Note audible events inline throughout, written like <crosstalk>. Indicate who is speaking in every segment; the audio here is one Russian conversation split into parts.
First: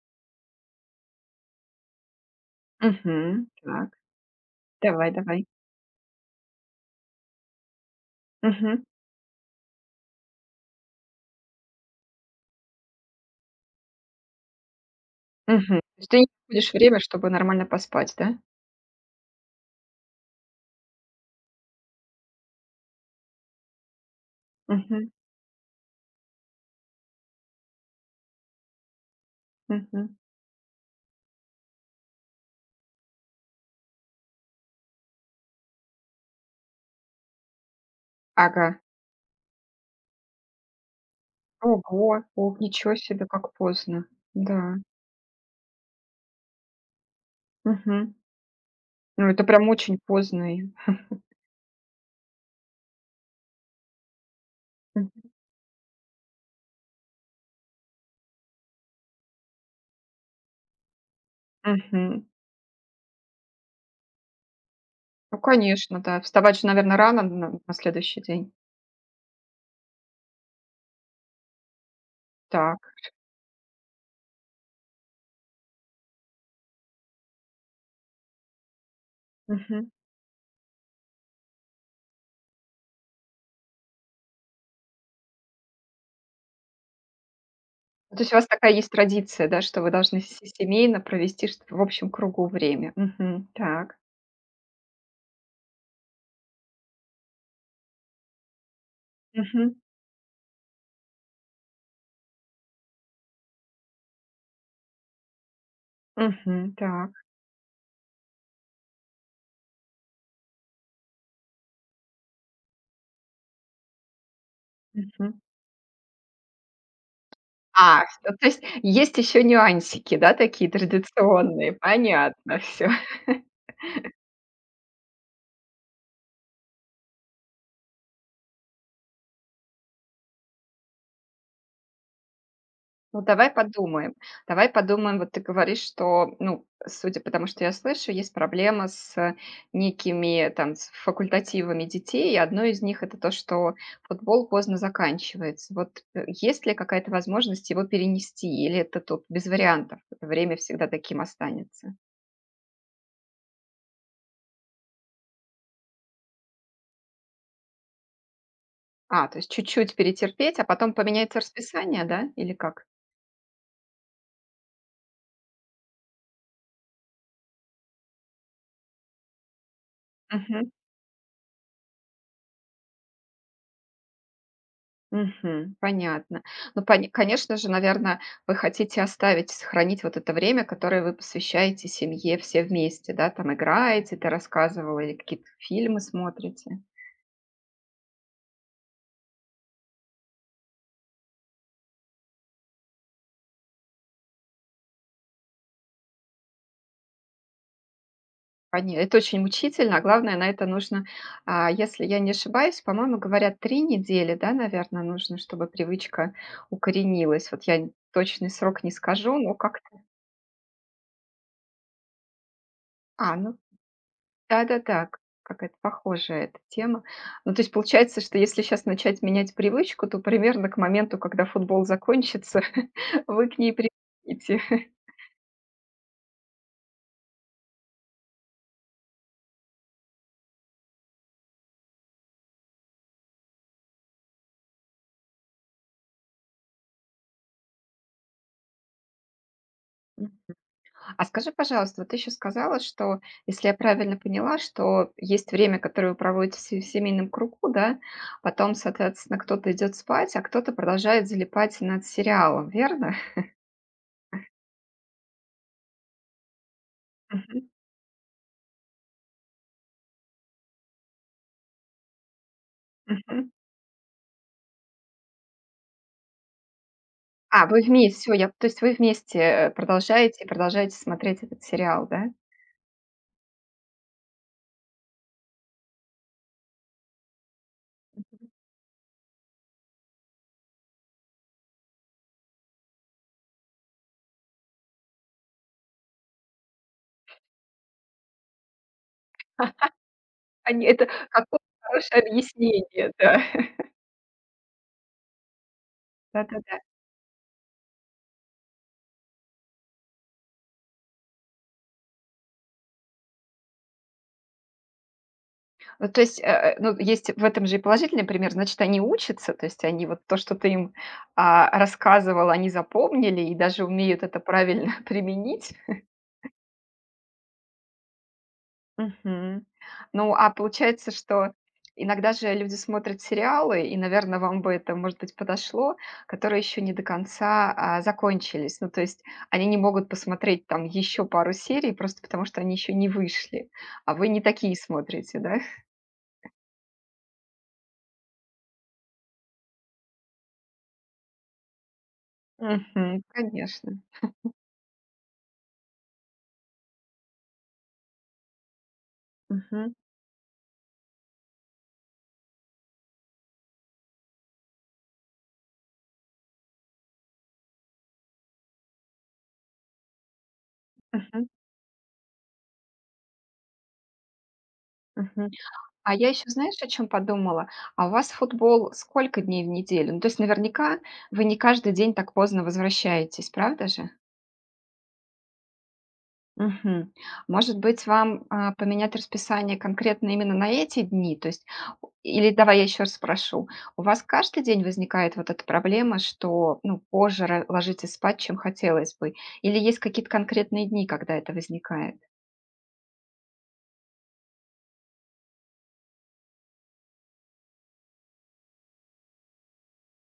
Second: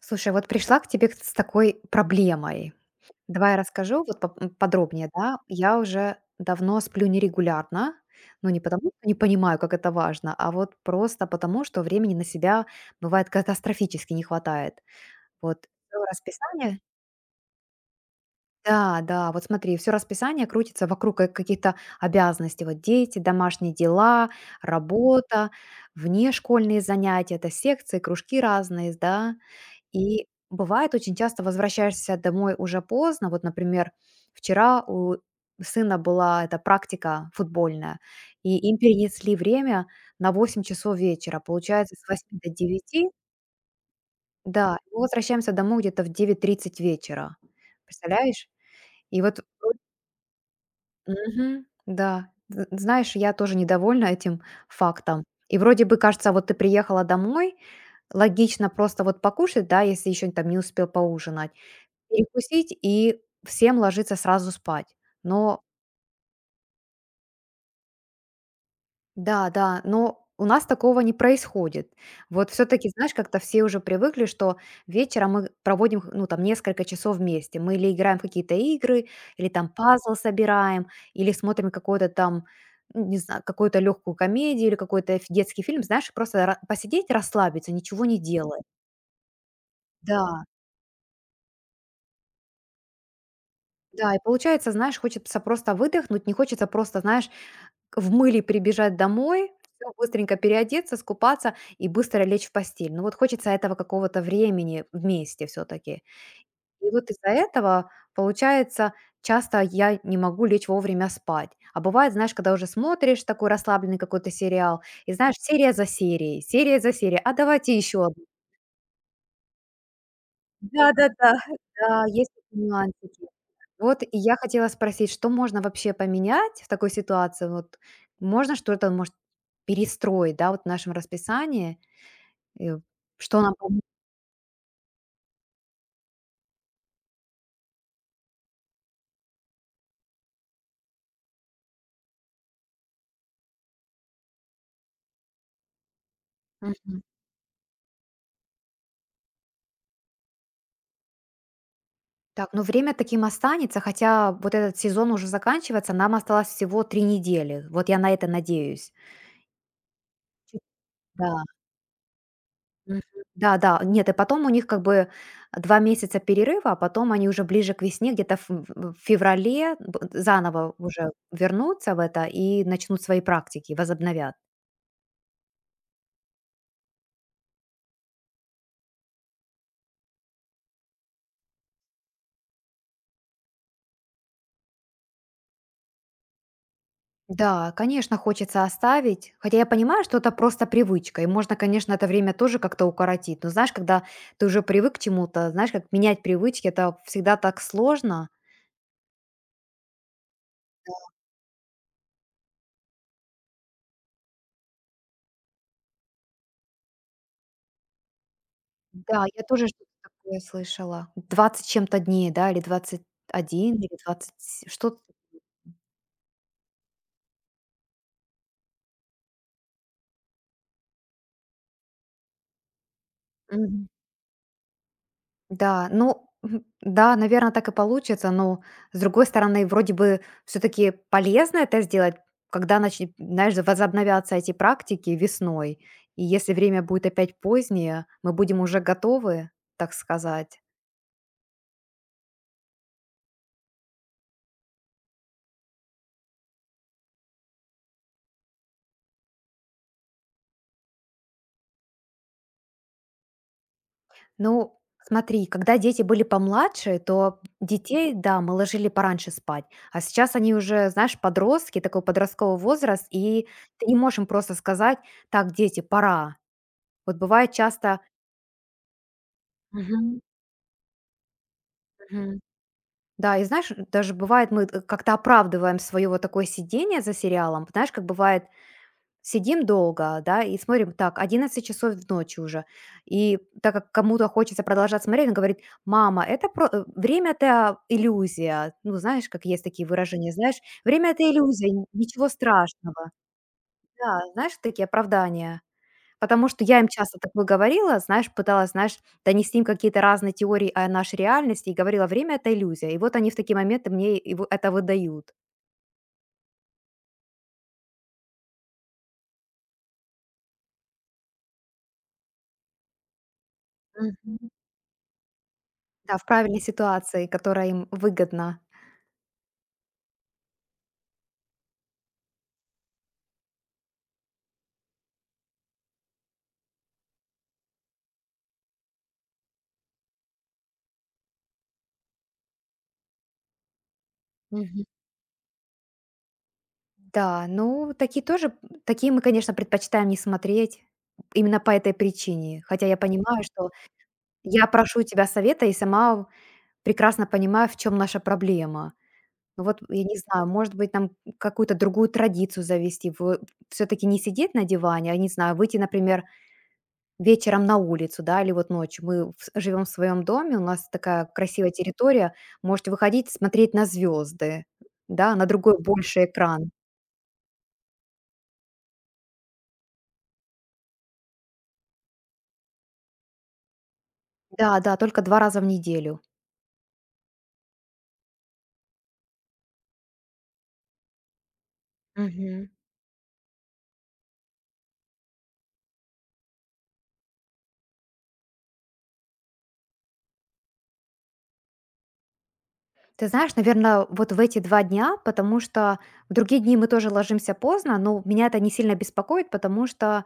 Speaker 1: Слушай, вот пришла к тебе с такой проблемой.
Speaker 2: Мгм.
Speaker 1: Давай я
Speaker 2: Так,
Speaker 1: расскажу вот подробнее,
Speaker 2: давай,
Speaker 1: да.
Speaker 2: давай.
Speaker 1: Я уже давно сплю нерегулярно, но не
Speaker 2: Мгм,
Speaker 1: потому, что не понимаю, как это важно, а вот просто потому, что времени на себя бывает катастрофически не хватает. Вот
Speaker 2: мгм. То
Speaker 1: всё
Speaker 2: есть ты не находишь
Speaker 1: расписание.
Speaker 2: время, чтобы нормально поспать, да?
Speaker 1: Да, да, вот смотри, все расписание крутится вокруг каких-то обязанностей. Вот дети, домашние дела,
Speaker 2: Мгм,
Speaker 1: работа, внешкольные занятия, это секции, кружки разные, да,
Speaker 2: мгм.
Speaker 1: и бывает, очень часто возвращаешься домой уже поздно. Вот, например, вчера у сына была эта практика футбольная, и
Speaker 2: Ага.
Speaker 1: им перенесли время на 8 часов вечера. Получается, с
Speaker 2: Ого,
Speaker 1: восьми до
Speaker 2: ох, ничего
Speaker 1: девяти,
Speaker 2: себе, как поздно. Да.
Speaker 1: да, и мы возвращаемся домой где-то в 9:30 вечера.
Speaker 2: Мгм.
Speaker 1: Представляешь? И
Speaker 2: Ну,
Speaker 1: вот
Speaker 2: это прям очень поздно.
Speaker 1: мгм, да. З знаешь, я тоже недовольна этим фактом.
Speaker 2: Мгм,
Speaker 1: И вроде бы кажется, вот ты приехала домой, логично просто вот покушать, да, если еще там не успел поужинать.
Speaker 2: мгм.
Speaker 1: Перекусить и всем ложиться сразу спать.
Speaker 2: Ну,
Speaker 1: Но
Speaker 2: конечно, да. Вставать же, наверное, рано на следующий день.
Speaker 1: да, да, но у нас такого не происходит. Вот все таки
Speaker 2: Так.
Speaker 1: знаешь, как-то все уже привыкли, что вечером мы проводим, ну, там, несколько часов вместе. Мы или играем в какие-то игры, или там
Speaker 2: Мгм.
Speaker 1: пазл собираем, или смотрим какой-то там, ну, не знаю, какую-то легкую комедию или какой-то ф детский фильм, знаешь, просто ра посидеть, расслабиться, ничего
Speaker 2: Ну,
Speaker 1: не
Speaker 2: то есть у вас
Speaker 1: делая.
Speaker 2: такая есть традиция, да, что вы должны
Speaker 1: Да,
Speaker 2: се семейно провести, что в общем кругу время. Мгм. Так.
Speaker 1: да, и получается, знаешь, хочется просто выдохнуть, не хочется просто, знаешь, в мыле прибежать домой,
Speaker 2: Мгм,
Speaker 1: всё, быстренько переодеться, скупаться и быстро лечь в постель. Ну вот хочется этого какого-то времени вместе все таки.
Speaker 2: мгм.
Speaker 1: И вот
Speaker 2: Так.
Speaker 1: из-за этого, получается, часто я не могу лечь вовремя спать. А бывает, знаешь, когда уже смотришь такой расслабленный какой-то сериал, и знаешь,
Speaker 2: Мгм.
Speaker 1: серия за серией, а давайте еще
Speaker 2: А,
Speaker 1: одну.
Speaker 2: что то есть есть еще нюансики, да, такие
Speaker 1: Да-да-да,
Speaker 2: традиционные.
Speaker 1: да, есть
Speaker 2: Понятно
Speaker 1: такие
Speaker 2: всё.
Speaker 1: нюансики. Вот и я хотела спросить, что можно вообще поменять в такой ситуации? Вот можно что-то, может, перестроить, да, вот в нашем расписании, э,
Speaker 2: Ну,
Speaker 1: что
Speaker 2: давай
Speaker 1: нам пом.
Speaker 2: подумаем. Давай подумаем. Вот ты говоришь, что, ну, судя по тому, что я слышу, есть проблема с некими там с факультативами детей, и одно из них — это то, что футбол поздно заканчивается. Вот, есть ли
Speaker 1: Мгм.
Speaker 2: какая-то возможность его перенести или это тут без вариантов? Это время всегда таким останется.
Speaker 1: Так, ну время таким останется, хотя вот этот сезон уже заканчивается, нам осталось всего 3 недели. Вот я на это надеюсь.
Speaker 2: А, то есть чуть-чуть перетерпеть,
Speaker 1: Чуть.
Speaker 2: а потом
Speaker 1: Да.
Speaker 2: поменяется расписание, да, или как?
Speaker 1: Мгм. Да-да. Нет, и потом у них как бы 2 месяца перерыва, а потом они уже ближе к весне, где-то в феврале б
Speaker 2: Мгм.
Speaker 1: заново уже вернутся в это и начнут свои практики, возобновят.
Speaker 2: Мгм. Понятно. Ну, пони конечно же, наверное, вы хотите оставить, сохранить вот это время, которое вы посвящаете семье все вместе, да? Там играете, ты рассказывала, или какие-то фильмы смотрите.
Speaker 1: Да, конечно, хочется оставить, хотя я понимаю, что это просто привычка, и можно, конечно, это время тоже как-то укоротить. Но знаешь, когда ты уже привык к чему-то, знаешь, как менять привычки, это всегда так сложно.
Speaker 2: Пони Это очень мучительно, а главное, на это нужно, если я не ошибаюсь, по-моему, говорят, 3 недели, да, наверное, нужно, чтобы привычка укоренилась. Вот я н точный срок не
Speaker 1: Да,
Speaker 2: скажу,
Speaker 1: я
Speaker 2: но
Speaker 1: тоже что-то
Speaker 2: как-то...
Speaker 1: такое слышала. Двадцать чем-то дней, да, или двадцать
Speaker 2: А, ну...
Speaker 1: один или 20 что-то.
Speaker 2: Да-да-да, к какая-то похожая эта тема. Ну, то есть получается, что если сейчас начать менять привычку, то примерно к моменту, когда футбол закончится, <laughs> вы к ней привыкнете.
Speaker 1: Да, ну, мгм, да, наверное, так и получится, но, с другой стороны, вроде бы все таки полезно это сделать, когда начнет, знаешь, возобновятся эти практики весной. И если время будет опять позднее, мы будем уже готовы, так
Speaker 2: М.
Speaker 1: сказать.
Speaker 2: <laughs> А скажи, пожалуйста, вот ты еще сказала, что, если я правильно поняла, что есть время, которое вы проводите в семейном кругу, да, потом, соответственно, кто-то идет спать, а кто-то продолжает залипать над сериалом, верно?
Speaker 1: Ну, смотри, когда дети были помладше, то
Speaker 2: Мгм,
Speaker 1: детей, да, мы ложили пораньше спать, а сейчас они уже, знаешь, подростки, такой подростковый возраст, и
Speaker 2: мгм.
Speaker 1: ты не можешь им просто сказать: «Так, дети, пора». Вот бывает
Speaker 2: А, вы
Speaker 1: часто.
Speaker 2: вместе, все, я то есть вы вместе,
Speaker 1: Мгм.
Speaker 2: продолжаете и продолжаете смотреть этот сериал, да?
Speaker 1: Мгм. Да, и знаешь, даже бывает, мы т как-то оправдываем свое вот такое сидение за сериалом. Знаешь, как бывает, сидим долго, да, и смотрим, так, 11 часов ночи уже. И так как кому-то хочется продолжать смотреть, он говорит: «Мама, это про время — это иллюзия». Ну, знаешь, как есть такие выражения, знаешь:
Speaker 2: Они это
Speaker 1: «Время — это
Speaker 2: какое
Speaker 1: иллюзия, н
Speaker 2: хорошее
Speaker 1: ничего страшного».
Speaker 2: объяснение, да.
Speaker 1: Да, знаешь, такие оправдания. Потому что
Speaker 2: Да-да-да.
Speaker 1: я им часто так говорила, знаешь, пыталась, знаешь, донести им какие-то разные теории о нашей реальности и говорила: «Время — это иллюзия». И вот они в такие моменты мне и в это выдают.
Speaker 2: Ну, то есть, ну, есть в этом же и положительный пример. Значит, они учатся, то есть они вот то, что ты им, рассказывал, они запомнили и даже умеют это
Speaker 1: Мгм.
Speaker 2: правильно <laughs> применить.
Speaker 1: Да, в правильной ситуации, которая им выгодна.
Speaker 2: Мгм. Ну, а получается, что иногда же люди смотрят сериалы, и, наверное, вам бы это, может быть, подошло, которые еще не до конца, закончились. Ну, то есть они не могут посмотреть там еще пару серий просто потому, что они еще не вышли. А вы не такие
Speaker 1: Мгм.
Speaker 2: смотрите, да?
Speaker 1: Да, ну, такие тоже такие мы, конечно, предпочитаем не смотреть именно по этой причине. Хотя я
Speaker 2: Мгм.
Speaker 1: понимаю, что
Speaker 2: Конечно.
Speaker 1: я прошу у тебя совета и сама прекрасно понимаю, в чем наша проблема. Ну вот,
Speaker 2: Мгм.
Speaker 1: я не знаю, может быть, нам какую-то другую традицию завести, все-таки не сидеть на диване, а, не знаю, выйти, например, вечером на улицу, да, или вот ночью. Мы живем в своем доме, у нас такая
Speaker 2: Мгм.
Speaker 1: красивая территория, можете выходить, смотреть на звезды, да, на
Speaker 2: Мгм.
Speaker 1: другой
Speaker 2: А
Speaker 1: больше
Speaker 2: я еще,
Speaker 1: экран.
Speaker 2: знаешь, о чем подумала? А у вас футбол сколько дней в неделю? Ну, то есть наверняка вы не каждый день так поздно возвращаетесь, правда же?
Speaker 1: Да, да, только 2 раза в неделю.
Speaker 2: Мгм. Может быть, вам, поменять расписание конкретно именно на эти дни? То есть или
Speaker 1: Мгм.
Speaker 2: давай я еще раз спрошу. У вас каждый день возникает вот эта проблема, что, ну, позже ра ложитесь спать, чем хотелось бы? Или есть какие-то конкретные дни, когда это возникает?
Speaker 1: Ты знаешь, наверное, вот в эти 2 дня, потому что в другие дни мы тоже ложимся поздно, но меня это не сильно беспокоит, потому что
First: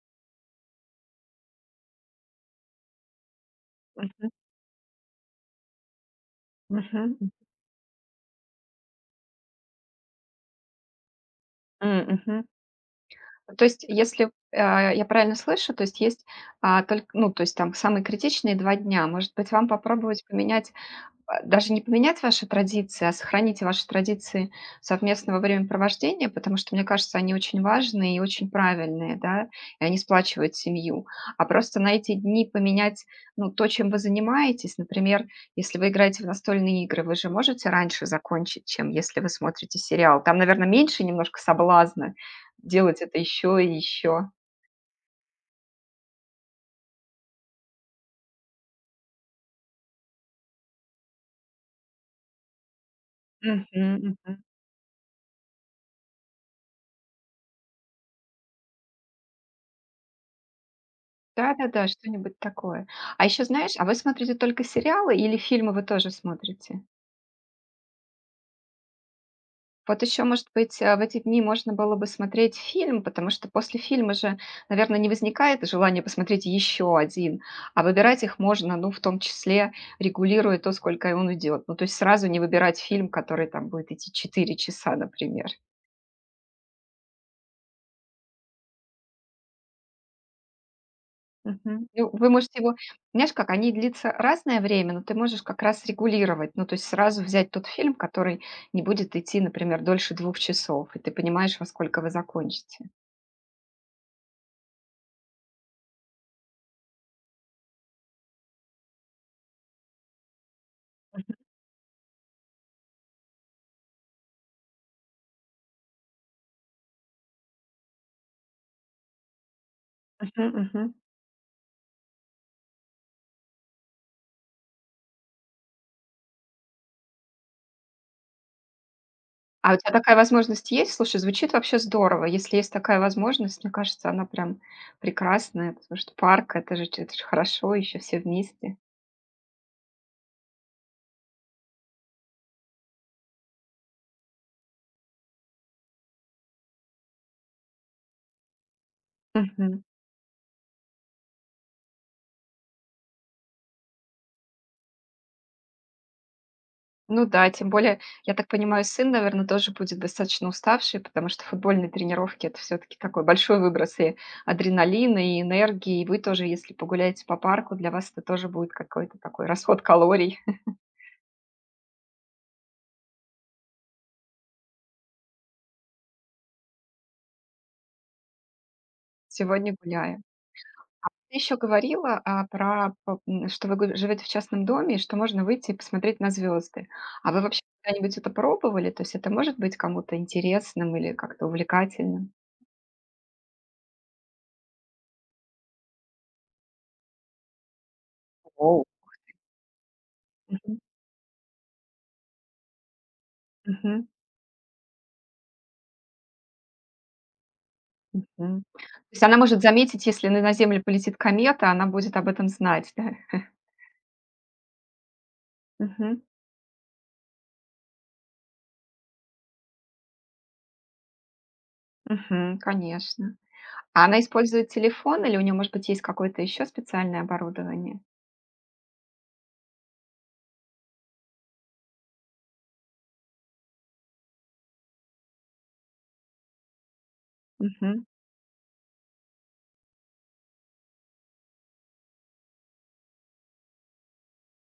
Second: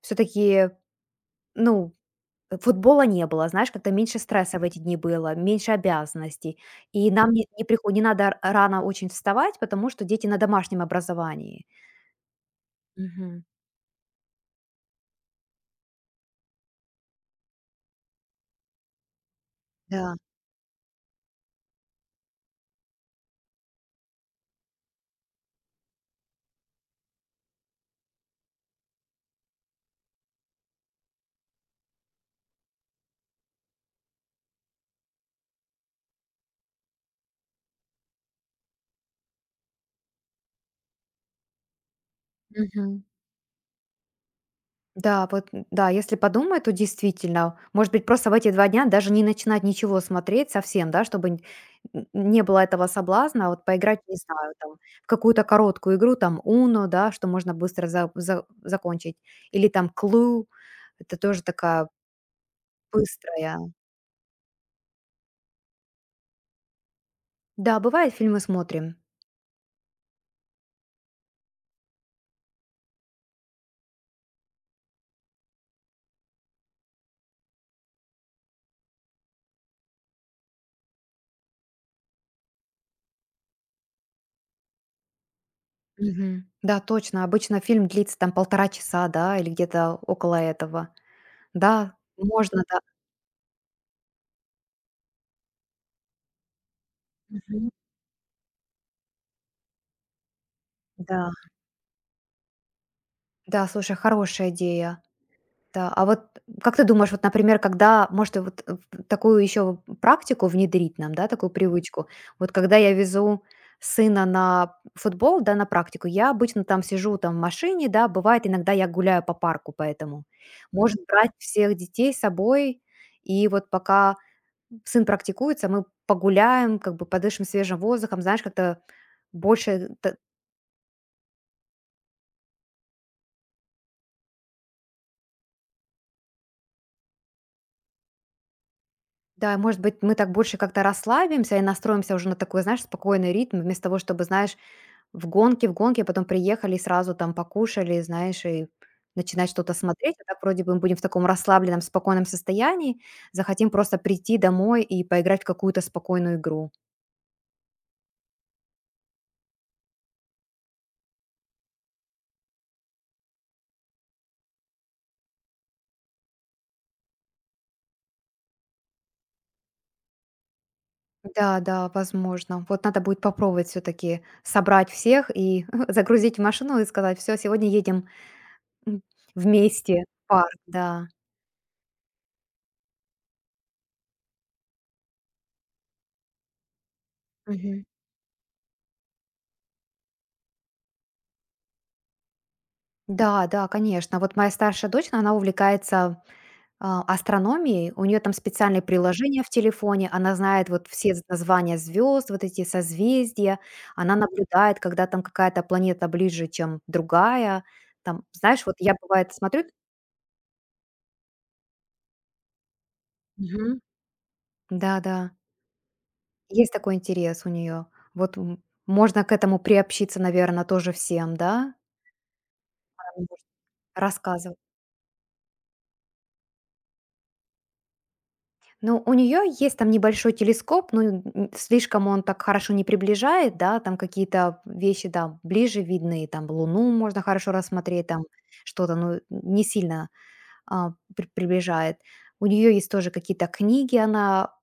Speaker 1: все-таки, ну, футбола не было, знаешь, как-то меньше
Speaker 2: Мгм.
Speaker 1: стресса в эти дни было, меньше обязанностей. И
Speaker 2: Мгм.
Speaker 1: нам не надо р рано очень вставать, потому что дети на домашнем образовании.
Speaker 2: М, мгм.
Speaker 1: Мгм.
Speaker 2: То есть, если, я правильно слышу, то есть есть, а, толь ну, то есть там самые критичные 2 дня. Может быть, вам
Speaker 1: Да.
Speaker 2: попробовать поменять, даже не поменять ваши традиции, а сохраните ваши традиции совместного времяпровождения, потому что, мне кажется, они очень важные и очень правильные, да, и они сплачивают семью. А просто на эти дни поменять, ну, то, чем вы занимаетесь, например, если вы играете в настольные игры, вы же можете раньше закончить, чем если вы смотрите сериал. Там, наверное, меньше немножко соблазна делать
Speaker 1: Мгм.
Speaker 2: это еще и еще.
Speaker 1: Да, вот, да, если подумать, то действительно, может быть, просто в эти 2 дня даже не начинать ничего смотреть совсем, да, чтобы н н не было этого соблазна, а вот поиграть, не знаю, там, в какую-то короткую игру, там, Uno, да, что можно быстро за закончить, или там Clue. Это тоже
Speaker 2: Да-да-да,
Speaker 1: такая
Speaker 2: что-нибудь такое. А еще,
Speaker 1: быстрая.
Speaker 2: знаешь, а вы смотрите только сериалы или фильмы вы тоже смотрите?
Speaker 1: Да, бывает, фильмы смотрим.
Speaker 2: Вот еще, может быть, в эти дни можно было бы смотреть фильм, потому что после фильма же, наверное, не возникает желания посмотреть еще один, а выбирать их можно, ну, в том числе регулируя то, сколько он идет. Ну, то есть сразу не выбирать фильм, который там будет идти 4 часа, например.
Speaker 1: Мгм. Да, точно. Обычно фильм длится там 1,5 часа, да, или где-то около этого.
Speaker 2: Мгм.
Speaker 1: Да,
Speaker 2: Ну, вы можете
Speaker 1: можно,
Speaker 2: его,
Speaker 1: да.
Speaker 2: знаешь как, они длится разное время, но ты можешь как раз регулировать. Ну, то есть сразу взять тот
Speaker 1: Мгм.
Speaker 2: фильм, который не будет идти, например, дольше 2 часов, и ты
Speaker 1: Да,
Speaker 2: понимаешь, во сколько вы закончите.
Speaker 1: да, слушай, хорошая идея. Да, а вот как ты думаешь, вот, например, когда, может, и вот в такую еще практику внедрить нам, да, такую привычку. Вот когда я везу сына на футбол, да, на практику, я обычно там сижу там в машине, да, бывает иногда я гуляю по парку, поэтому
Speaker 2: Мгм, мгм.
Speaker 1: может брать всех детей с собой и вот пока сын практикуется, мы погуляем, как бы подышим свежим воздухом, знаешь, как-то
Speaker 2: А у
Speaker 1: больше,
Speaker 2: тебя такая возможность есть? Слушай, звучит вообще здорово. Если есть такая возможность, мне кажется, она прям прекрасная, потому что парк — это же хорошо, еще все вместе.
Speaker 1: да, может быть, мы так больше как-то расслабимся и настроимся уже на такой, знаешь, спокойный ритм, вместо того, чтобы, знаешь, в гонке, потом приехали и сразу там покушали, знаешь, и начинать что-то
Speaker 2: Мгм.
Speaker 1: смотреть, а так вроде бы мы будем в таком расслабленном, спокойном состоянии, захотим просто прийти домой и поиграть в какую-то спокойную игру.
Speaker 2: Ну да, тем более, я так понимаю, сын, наверное, тоже будет достаточно уставший, потому что футбольные тренировки — это все таки такой большой выброс и адреналина, и энергии. И вы тоже, если погуляете по парку, для вас это тоже будет какой-то такой расход калорий. <laughs>
Speaker 1: Да, да, возможно. Вот надо будет попробовать все-таки собрать всех и <laughs> загрузить в машину и сказать, все, сегодня едем. М.
Speaker 2: Сегодня
Speaker 1: Вместе
Speaker 2: гуляю.
Speaker 1: в парк, да.
Speaker 2: Ты еще говорила, что вы г живете в частном доме и что можно выйти и посмотреть на звезды. А вы вообще
Speaker 1: Мгм.
Speaker 2: когда-нибудь это пробовали? То есть это может быть кому-то интересным или как-то увлекательным?
Speaker 1: Да, да, конечно. Вот моя старшая дочь, она увлекается, астрономией. У нее там специальные
Speaker 2: Воу.
Speaker 1: приложения в телефоне. Она знает
Speaker 2: Мгм.
Speaker 1: вот все з названия звезд вот эти созвездия.
Speaker 2: Мгм.
Speaker 1: Она наблюдает, когда там какая-то планета ближе, чем другая. Там,
Speaker 2: М.
Speaker 1: знаешь, вот
Speaker 2: То
Speaker 1: я,
Speaker 2: есть
Speaker 1: бывает,
Speaker 2: она может
Speaker 1: смотрю.
Speaker 2: заметить, если на Землю полетит комета, она будет об этом знать, да?
Speaker 1: Мгм. Да-да.
Speaker 2: Мгм.
Speaker 1: Есть такой интерес у нее. Вот, можно к этому приобщиться, наверное, тоже всем, да?
Speaker 2: Мгм.
Speaker 1: Там
Speaker 2: Конечно.
Speaker 1: может
Speaker 2: А она
Speaker 1: рассказывать.
Speaker 2: использует телефон или у нее, может быть, есть какое-то еще специальное оборудование?
Speaker 1: Ну, у нее есть там небольшой телескоп, но слишком он так хорошо не приближает, да, там какие-то вещи, да, ближе видны, там Луну можно хорошо
Speaker 2: Мгм.
Speaker 1: рассмотреть, там что-то, ну, не сильно приближает. У нее есть тоже какие-то книги, она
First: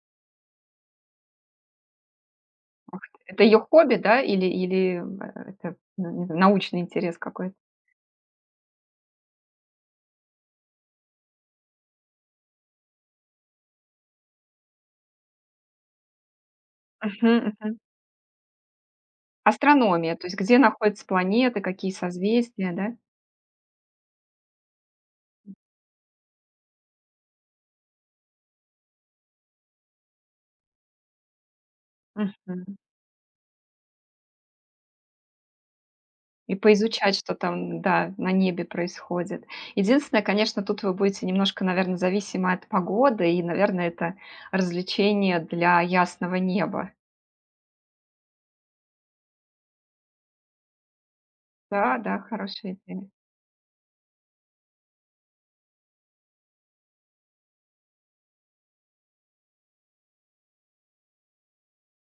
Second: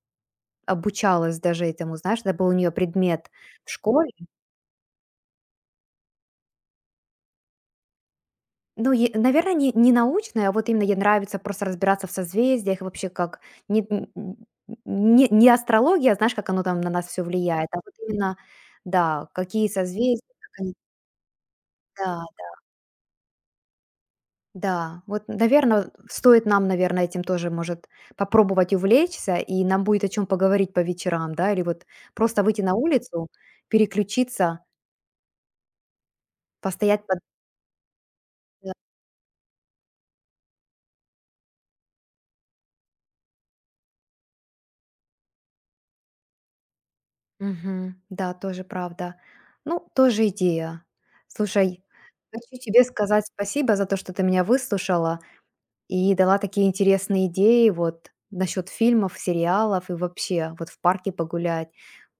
Speaker 1: обучалась даже этому, знаешь, это был у нее предмет
Speaker 2: Это ее
Speaker 1: в
Speaker 2: хобби,
Speaker 1: школе.
Speaker 2: да, или это, ну, не знаю, научный интерес какой-то?
Speaker 1: Ну, наверное, не научная, а вот именно ей нравится просто разбираться в созвездиях, и вообще как не н н не не астрология, а знаешь, как оно там на нас все
Speaker 2: Мгм,
Speaker 1: влияет,
Speaker 2: мгм.
Speaker 1: а вот именно, да, какие
Speaker 2: Астрономия, то
Speaker 1: созвездия,
Speaker 2: есть
Speaker 1: как
Speaker 2: где
Speaker 1: они,
Speaker 2: находятся планеты, какие
Speaker 1: да,
Speaker 2: созвездия, да?
Speaker 1: да. Вот, наверное, стоит нам, наверное, этим тоже, может, попробовать увлечься, и нам будет о чем поговорить по вечерам, да, или вот просто выйти на
Speaker 2: Мгм.
Speaker 1: улицу, переключиться,
Speaker 2: И
Speaker 1: постоять
Speaker 2: поизучать,
Speaker 1: под,
Speaker 2: что там, да, на небе
Speaker 1: да.
Speaker 2: происходит. Единственное, конечно, тут вы будете немножко, наверное, зависимы от погоды, и, наверное, это развлечение для ясного неба.
Speaker 1: Мгм. Да, тоже правда. Ну, тоже идея. Слушай,
Speaker 2: Да, да,
Speaker 1: хочу
Speaker 2: хорошая
Speaker 1: тебе
Speaker 2: идея.
Speaker 1: сказать спасибо за то, что ты меня выслушала и дала такие интересные идеи вот насчет фильмов, сериалов и вообще вот в парке погулять.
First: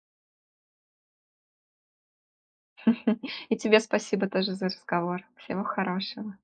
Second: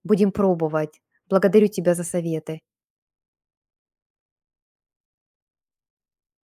Speaker 1: Будем пробовать. Благодарю тебя за советы.
Speaker 2: И тебе спасибо тоже за разговор. Всего хорошего.